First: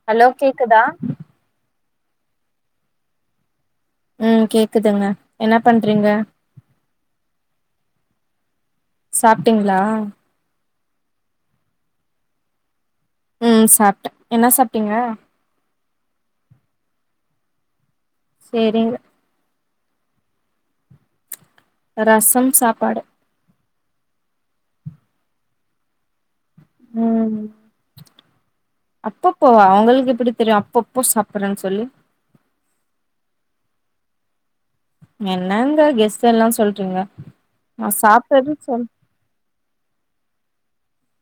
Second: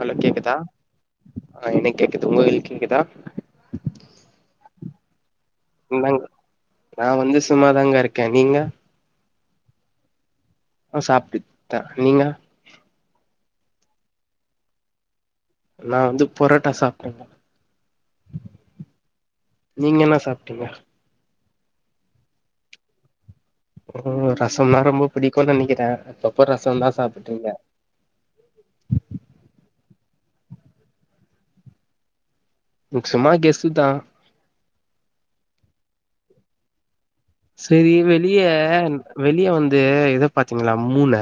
Hello கேக்குதா அ எனக்கு கேக்குது உங்களுக்கு வ கேக்குதா ம் கேக்குதுங்க என்ன பண்றீங்க இந்தாங் நா வந்து சும்மாதாங்க இருக்கே நீங்க சாப்ட்டீங்களா ஆ சாப்பிட்ட நீங்க ம் சாப்ட்டே என்ன சாப்ட்டீங்க நா வந்து பொரோட்டா சாப்ட்டேங்க சரிங்க நீங்க என்ன சாப்ட்டீங்க ரசம் சாப்பாடு ஓ ரசம் னா ரொம்ப புடிக்குனு நெனக்கிறே அப்பப்போ ரசோ தா ம் சாப்புட்றீங்க அப்பப்போவா ஒங்களுக்கு எப்பிடி தெரியு அப்பப்போ சாப்புட்றேனு சொல்லி உ சும்மா கெஸ்ஸு தா என்னங்க கெஸ்ஸெல்லா சொல்றீங்க நா செரி வெளிய சாப்ட்டது சொல் வெளிய வந்து இத பாத்தீங்களா மூன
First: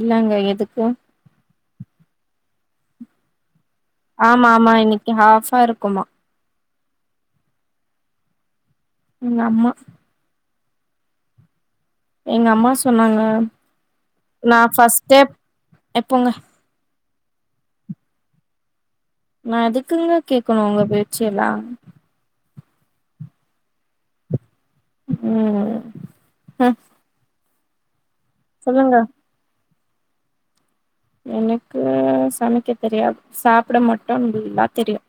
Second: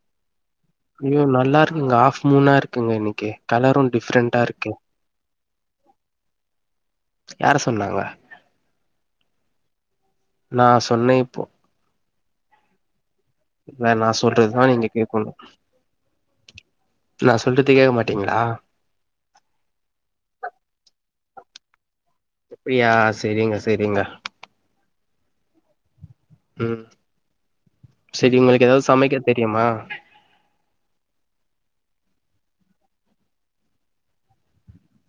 இல்லங்க எதுக்கு ஐயோ நல்லா இருக்குங்க ஆஃப் மூனா இருக்குங்க இன்னிக்கு கலரு ஆமா ஆமா இன்னெக்கு ஹாஃபா இருக்குமா யார சொன்னாங்க எங்க அம்மா நா சொன்னே இப்போ எங்க அம்மா சொன்னாங்க இல்ல நா சொல்றதுதா நீங்க கேக்கணு எப் போங்க நா சொல்றது கேக்க மாட்டீங்ளா நா எதுக்குங்க கேக்கணு ஒங்க பேச்ச எல்லா அப்ரியா செரிங்க செரிங்க ம் ம் செரி ஒங்களுக்கு ஏதாது சொல்லுங்க சமக்க தெரியுமா எனக்கு சமைக்க தெரியாது சாப்ட மட்டு நல்லா தெரியு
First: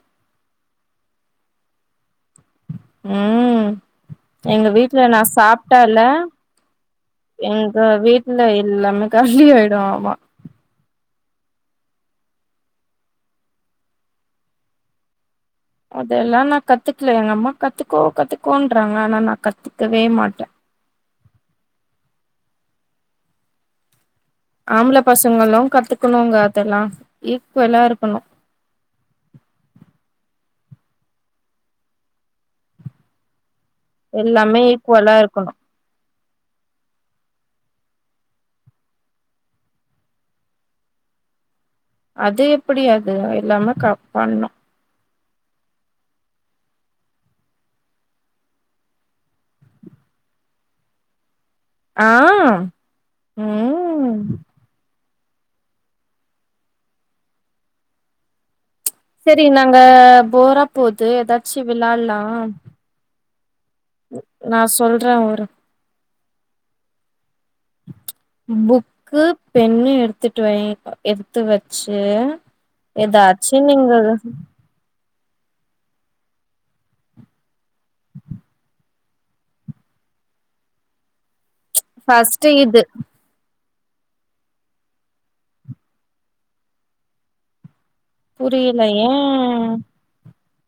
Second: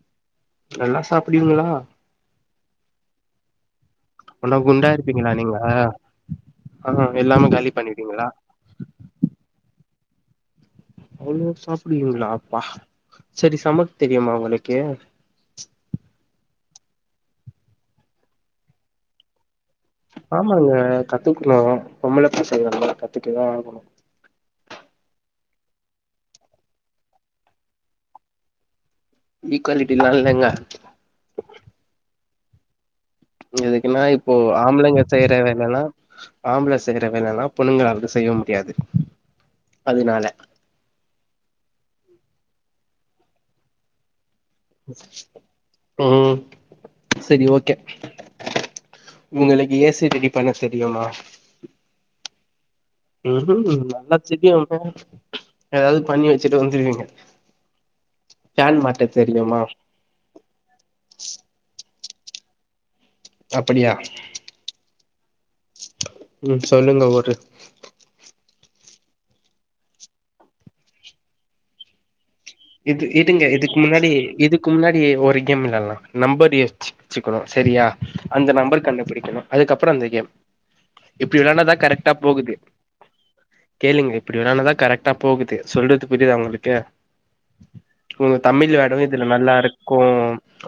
நல்லா சாப்டுவீங்களா ம் ஆனா எங்க குண்டா வீட்ல நா இருப்பீங்களா நீங்க சாப்ட்டால்ல ஆ எல்லாமே காலி எங்க பண்ணிடுவீங்களா வீட்ல எல்லாமே காலி ஆயிடு ஆமா அவ்ளோ சாப்டுவீங்ளா அப்பா செரி சமக்க தெரியுமா ஒங்களுக்கு அதெல்லா நா கத்துக்கல எங்க அம்மா கத்துக்கோ கத்துக்கோன்றாங்க ஆனா நா கத்து ஆமாங்க கத்துக்குணு பொம்பள பசங்கல்ல கத்துக்குனுதா ஆகணு ஆம்பள பசங்களு கத்துக்கணுங்க அதெல்லா ஈக்வலா இருக்கணு ஈக்வாலிட்டிலா இல்லங்க எதுக்குனா இப்போ எல்லாமே ஆம்பளைங்க ஈக்குவலா செய்ற இருக்கணு வேலனா ஆம்பள செய்ற வேலலா பொண்ணுங்களாவது செய்ய முடியாது அதுனால அது எப்டி அது எல்லாமே கப் பண்ணு ம் சரி ஓகே உங்களுக்கு ஏ சி ரெடி பண்ண தெரியுமா ஆ உ ஹூ நல்லா ம் தெரியும்ங்க ஏதாது பண்ணி வெச்சுட்டு வந்துருவீங்க கேன் மாட்டது செரி நாங்க போரா போது எதாச்சு விளால்லா அப்டியா சொல்றே ஒரு உ சொல்லுங்க ஒரு புக்கு பென்னு எடுத்துட்டு வை எடுத்து வச்சு எதாச்சு ஒரு க்கு முன்னாடி ஒரு கேம் விளால்லலா நம்பர் யோசிச்சு வெச்சிக்கணு சரியா அந்த நம்பர் கண்டுபிடிக்கணு அதுக்கப்றோ இந்த கேம் இப்டி விளாண்டாதா கரெக்ட்டா ஃபஸ்ட்டு போகுது இது கேளுங்க இப்டி வெளானாதா கரெக்டா போகுது சொல்றது புரியுதா ஒங்களுக்கு உங்க தமிழ் புரியல வேடு வந்து ஏ இதுல நல்லா இருக்கோம்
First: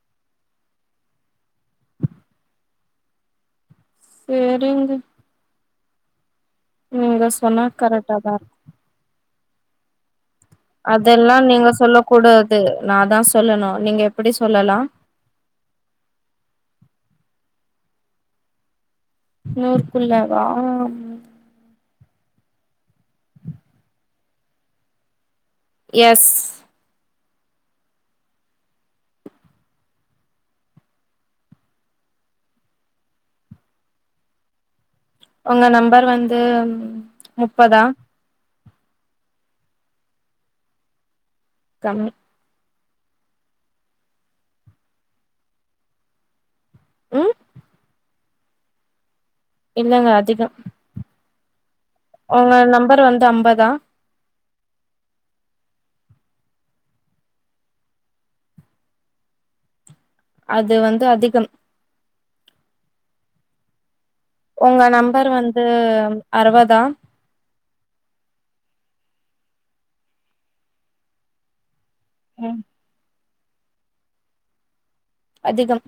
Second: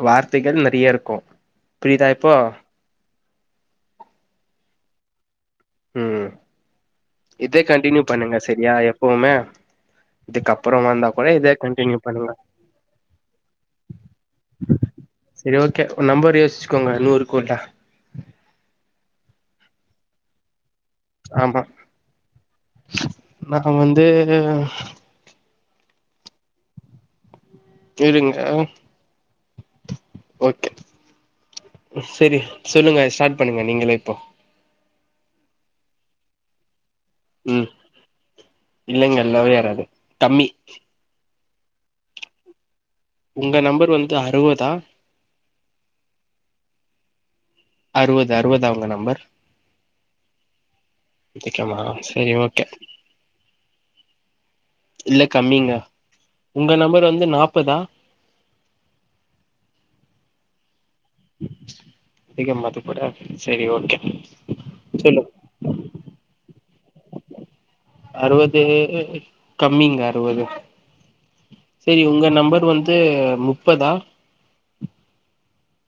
வார்த்தைகள் நறிய இருக்கு புரியுதா இப்போ செரிங்க ம் நீங்க இதே சொன்னா கண்டினியூ கரெக்டா தா பண்ணுங்க இருக்கு செரியா எப்பவுமே இதுக்கப் அதெல்லா நீங்க சொல்ல கூடாது நா தா சொல்லணு நீங்க எப்டி சொல்லலா செரி ஓகே ஒரு நம்பர் யோசிச்சுக்கோங்க நூறுக்குள்ள நூறுக்குள்ளாவா ஆமா நா வந்து எஸ் இருங்க ஓகே சரி சொல்லுங்க ஸ்டார்ட் பண்ணுங்க நீங்களே இப்போ உங்க நம்பர் வந்து முப்பதா இல்லங்க இல்லவே எராது கம்மி கம்மி உங்க நம்பர் வந்து அறுவதா ம் அறுவது அறுவதா உங்க நம்பர் இல்லங்க அதிகொ அதிகமா செரி உங்க ஓகே நம்பர் வந்து அம்பதா இல்ல கம்மிங்க உங்க நம்பர் வந்து நாப்பதா அது வந்து அதிகம் அதிகமா அது கூட சரி ஓகே ஒங்க சொல்லு நம்பர் வந்து அறுவதா அறுவது கம்மிங்க அறுவது சரி உங்க ம் நம்பர் வந்து முப்பதா அதிகம்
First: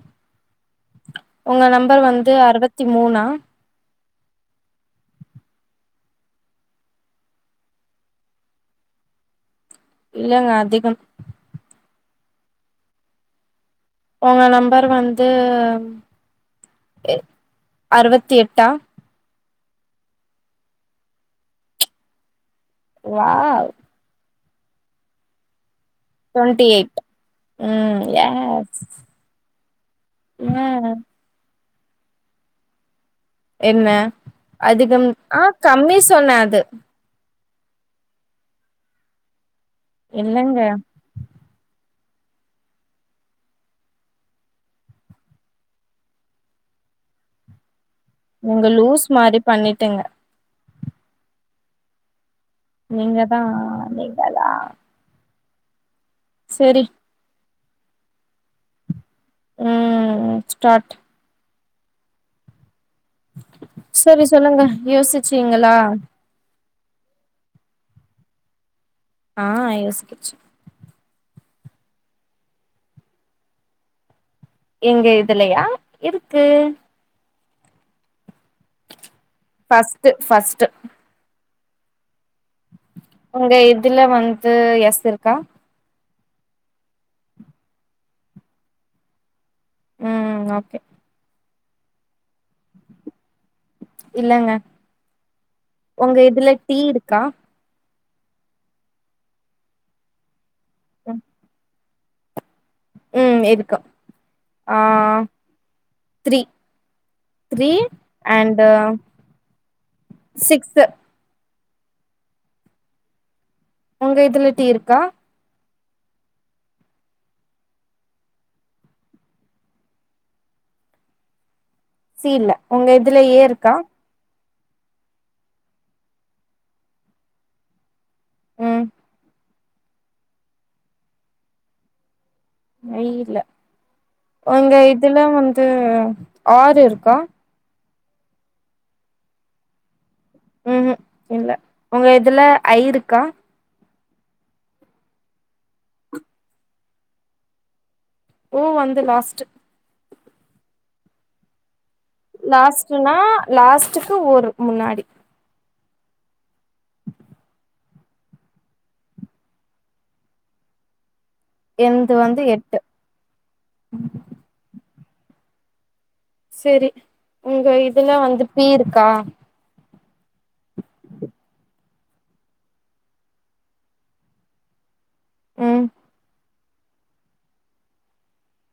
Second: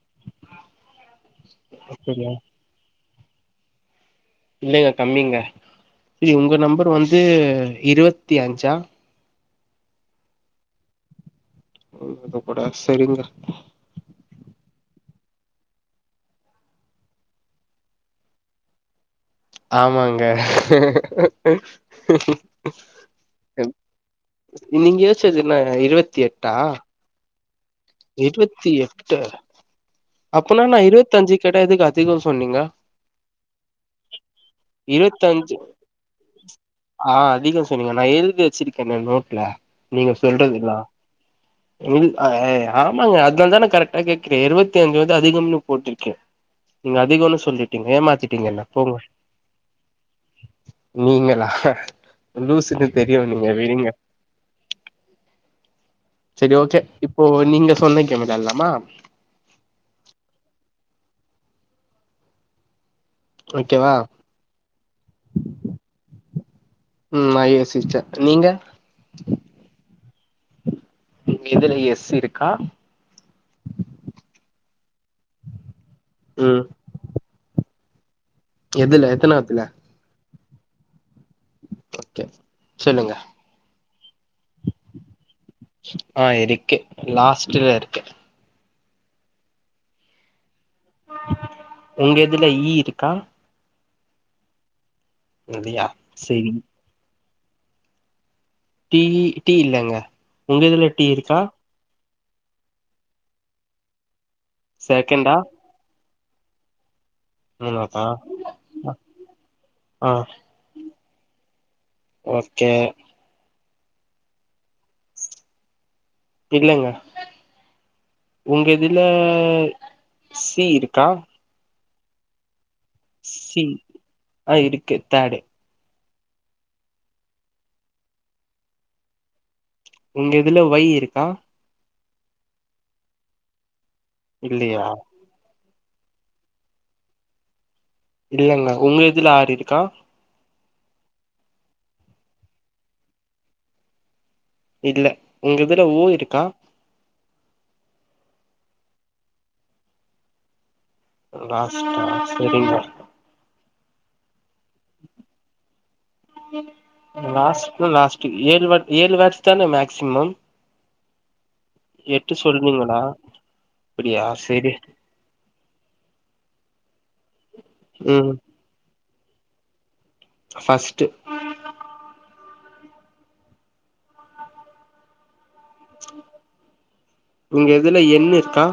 ஒங்க நம்பர் அப்படியா வந்து அறுவத்தி மூணா இல்லங்க கம்மிங்க சரி உங்க நம்பர் வந்து இருவத்தி அஞ்சா இல்லங்க அதிகம் [unintelligible] கூட சேரிங்க உங்க நம்பர் வந்து எ அறுவத்தி எட்டா ஆமாங்க வாவ் நீங்கயோச்சது என்னங்க இருவத் டுவென்டி எயிட் ம் இருவத்தி எஸ் எட்டா அப்பனா நா ம் இருவத்தஞ்சு கெடயாதுக்கு அதிகோ சொன்னீங்க என்ன அதிகம் ஆ கம்மி சொன்னே அது ஆ அதிகோ சொன்னீங்க நா எழுதி வச்சிருக்கேனே நோட்ல நீங்க இல்லங்க சொல்றதுல்லா எழுத் அ அ ஆமாங்க அதுனாலதா நா கரெக்டா கேக்குறே இருவத்தஞ்சு வந்து அதிகம்ன்னு போட்டுருக்கே நீங்க அதிகம்ன்னு சொல்லிட்டீங்க ஏமாத்திட் டிங்கன நீங்க போங்க லூஸ் மாரி பண்ணிட்டீங்க நீங்களா லூசுன்னு தெரியு நீங்கதா நீங்க விடுங்க நீங்கதா செரி ஓகே இப்போ நீங்க சொன்ன கேம் வெளால்லாமா ம் ஸ்டார்ட் ஓகேவா? செரி சொல்லுங்க யோசிசீங்களா ம் நா யோசிச்சே நீங்க ஆ யோசிக்கிச்சு உங்க இதுல எஸ் இருக்கா எங்க இதுலயா இருக்கு ம் எதுல்ல எத்தனா எத்தில ஃபஸ்ட்டு ஃபஸ்ட் ஓகே சொல்லுங்க உங்க இதுல வந்து எஸ் இருக்கா ஆ இருக்கு லாஸ்ட்ல இருக்கு ம் ஓகே உங்க இதுல ஈ இருக்கா இல்லங்க இல்லையா உங்க இதுல சரி டீ இருக்கா டீ டீ இல்லங்க உங்க இதுல டீ ம் இருக்கா ம் இருக்கு ஆ செகண்டா த்ரீ த்ரீ மூணாவதா அண்ட் ஆ சிக்ஸ்சு ஓகே உங்க இதுல ட்டீ இருக்கா இல்லங்க உங்க இதுல சி இருக்கா சி இல்ல உங்க இ சி ஆ இருக்கு தேர்டு உம் உங்க இதுல வொய் இருக்கா வொய் இல்ல உங்க இல்லையா இதுல வந்து ஆர் இருக்கா இல்லங்க உங்க இதுல ஆரு இருக்கா ம் ஹும் இல்ல உங்க இதுல ஐ இருக்கா இல்ல உங்க இதுல ஓ இருக்கா ஓ அந்த லாஸ்ட்டு லாஷ்ட்டா லாஸ்ட்டுன்னா லாஸ்ட்டுக்கு ஒரு முன்னாடி லாஸ்ட்னா லாஸ்ட்டு ஏழு வாட் ஏழு வேக்ஸு தான மேக்ஸிமம் என்து எட்டு வந்து எட் சொல்னீங்களா அப்புடியா செரி செரி உங்க இதுல ம் வந்து பி இருக்கா ஃபர்ஸ்ட்டு உம் உங்க இதுல என் இருக்கா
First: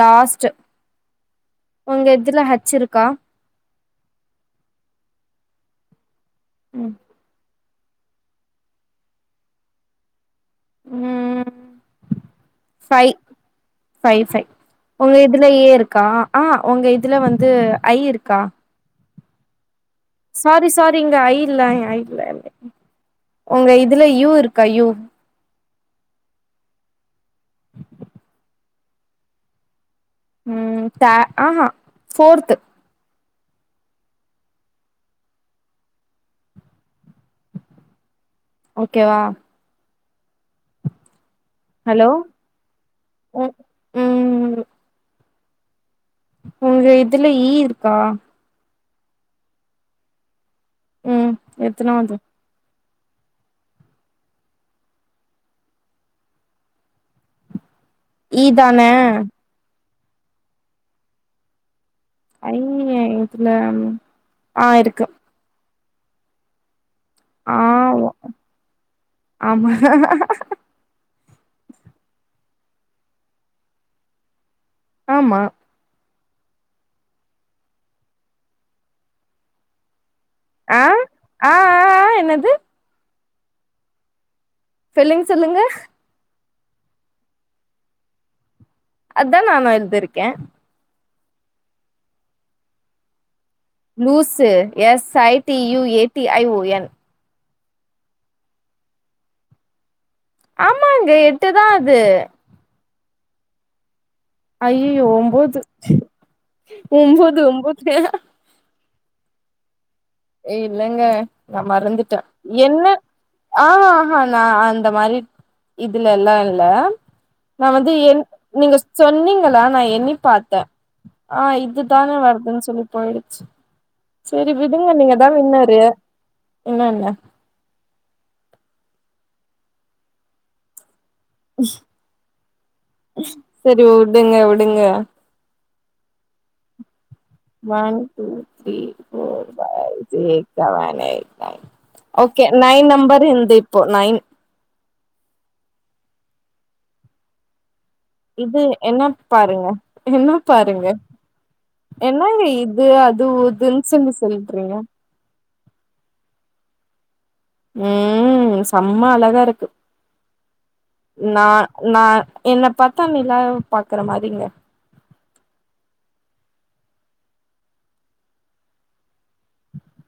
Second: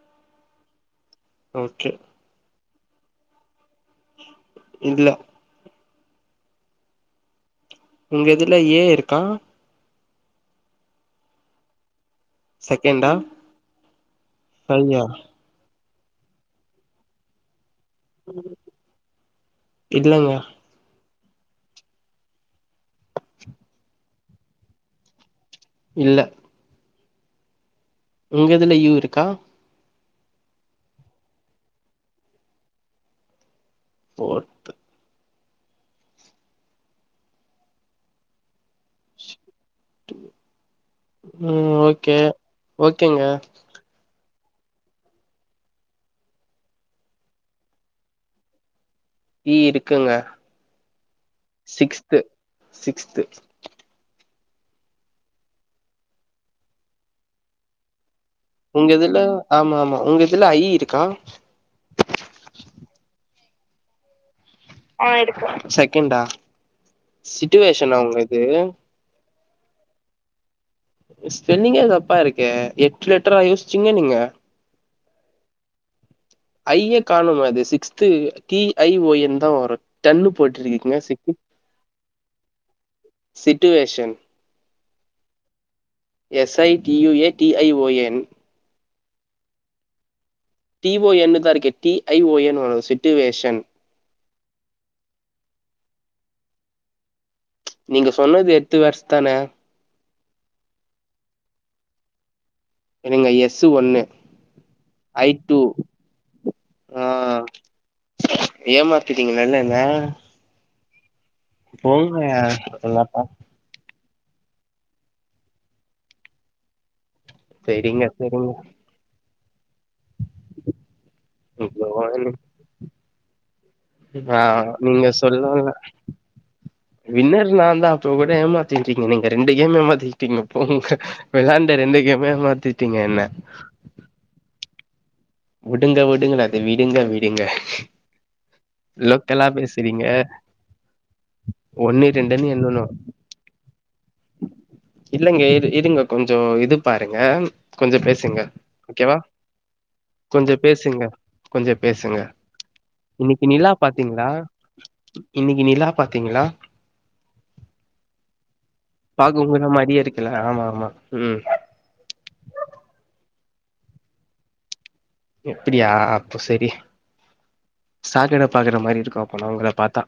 லாஸ்ட்டு ஓகே இதுல ஹச்சிருக்கா இல்ல ம் உங்க இதுல ஏ இருக்கா ம் பைவ் செகண்டா பைவ் பைவ் ஃபையா உங்க இது இதுல ஏ இருக்கா ஆ உங்க இதுல வந்து ஐ இருக்கா இல்லங்க சாரி சாரிங்க ஐ இல்ல ஐ இல்ல உங்க இதுல யூ இருக்கா யூ இல்ல உங்க இதுல யூ இருக்கா ம் ஆ த ஆஹ ஃபோர்த் ஃபோர் ஓகேவா உம் ஹலோ ஓகே ஓகேங்க ம் ம் உங்க இதுல ஈ இருக்கா ஈ இருக்குங்க ம் எத்தனாவது சிக்ஸ்து சிக்ஸ்து ஈ தான உங்க இதுல ஆமா ஆமா உங்க இதுல ஐ இருக்கா ஐ எவுத்துல ஆ இருக்கு செகண்டா சுட்சுவெஷன்னா ஆமா உங்களுக்கு ஆமா ஸ்பெல்லிங்கே தப்பா இருக்கே எட்டு லட்டரா யோசிச்சீங்க நீங்க ஆமா ஐய காணும அது sixth T I O N தா வரு டன்னு ஆ போட்டிருக்கீங்க சி ஆ ஆ ஆ, என்னது சிட்டுவேஷன் ஃபெல்லிங் சொல்லுங்க S I T U A T I O A அதா நானு எழ்திர்க்கே டி ஓ என் னுதா இருக்கே T I O N situation லூசு S I T U A T I O N நீங்க சொன்னது எட்டு வேட்ஸ் தான ஆமாங்க எட்டுதா அது என்னங்க எஸ்சு ஒன்னு அய்யய்யோ ஐ டூ ஒம்போது ஒம்போது ஒம்போது ஏமாத்திட்டீங்க நனன்ன ஏ இல்லங்க நா மரந்துட்டே என்ன நல்லா பா- ஆஹாஹ்ஹா நா அந்த மாரி இதுல லா இல்ல நா வந்து சரிங்க எங் சரிங்க நீங்க ஸ்கூ சொன்னீங்களா நா எண்ணி பாத்தே ஆ ஐயோ, இதுதானே எனக்கு- வருதுன்னு சொல்லி போயிடுச்சு ஆ செரி விடுங்க நீங்க நீங்கதா சொல்லல்லா வின்னரு என்ன என்ன வின்னர் நாந் தா இப்போ கூட ஏமாத்தீட்ரிங்க நீங்க ரெண்டு கேம் ஏமாத்தீட்ரிங்க போங்க விளாண்ட ரெண்டு கேம்மே ஏமாதிட்டீங்க என்ன டு உடுங்க உடுங்க விடுங்க விடுங்க இல்ல அது விடுங்க வி ஒன் டூ த்திரி லோக்கலா போர் பைவ் பேசுறீங்க சிக்ஸ் சேவண் எய்ட் நய்ன் ஒன்னு ஓகே ரெண்டுன்னு எண்ணணு நைன் நம்பரு இந்து இப்போ நைன் இல்லெங்க இரு இருங்க கொஞ்சோ இது பாருங்க கொஞ்சோ பெர்ஸ் இது என்னப் பாருங்க என்ன கொஞ்சோ பாருங்க பேசுங்க கொஞ்சோ பேசுங்க என்னாங்க இது அது உதுன்னு சொல்லிச் சொல்றீங்க இன்னிக்கி நிலா பாத்தீங்களா ம்ம் சம்மா அழகா பாக்க இருக்கு உங்கள மாரியே இருக்குல்ல ஆமா ஆமா ம் நா நா என்ன பாத்த நிலாவ பாக்குற மாரிங்க அப்பிடியா அப்போ செரி சாக்கட பாக்குற மாரி இருக்கு அப்போ நா உங்கள பாத்தா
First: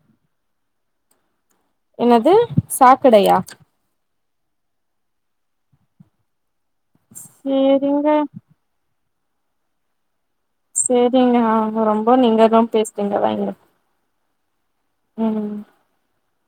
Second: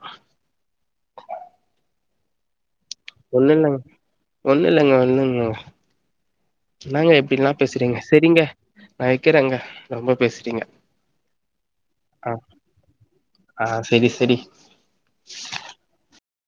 என்னது சாக்கடை ஒண்ணு இல்லங்க ஒண்ணு இல்லைங்க ஒண்ணுல்லேங்க இன்னாங்க இப்டிலா பேசுறீங்க சேரிங்க செரிங்க நா வெக்குறேங்க ரொம்ப பேசிட்டீங்க செரிங்க ஆ ரொம்ப நீங்க தா பேஸ்ட்டீங்க வைய்ங்கா ஆ செரி செரி ம்ம்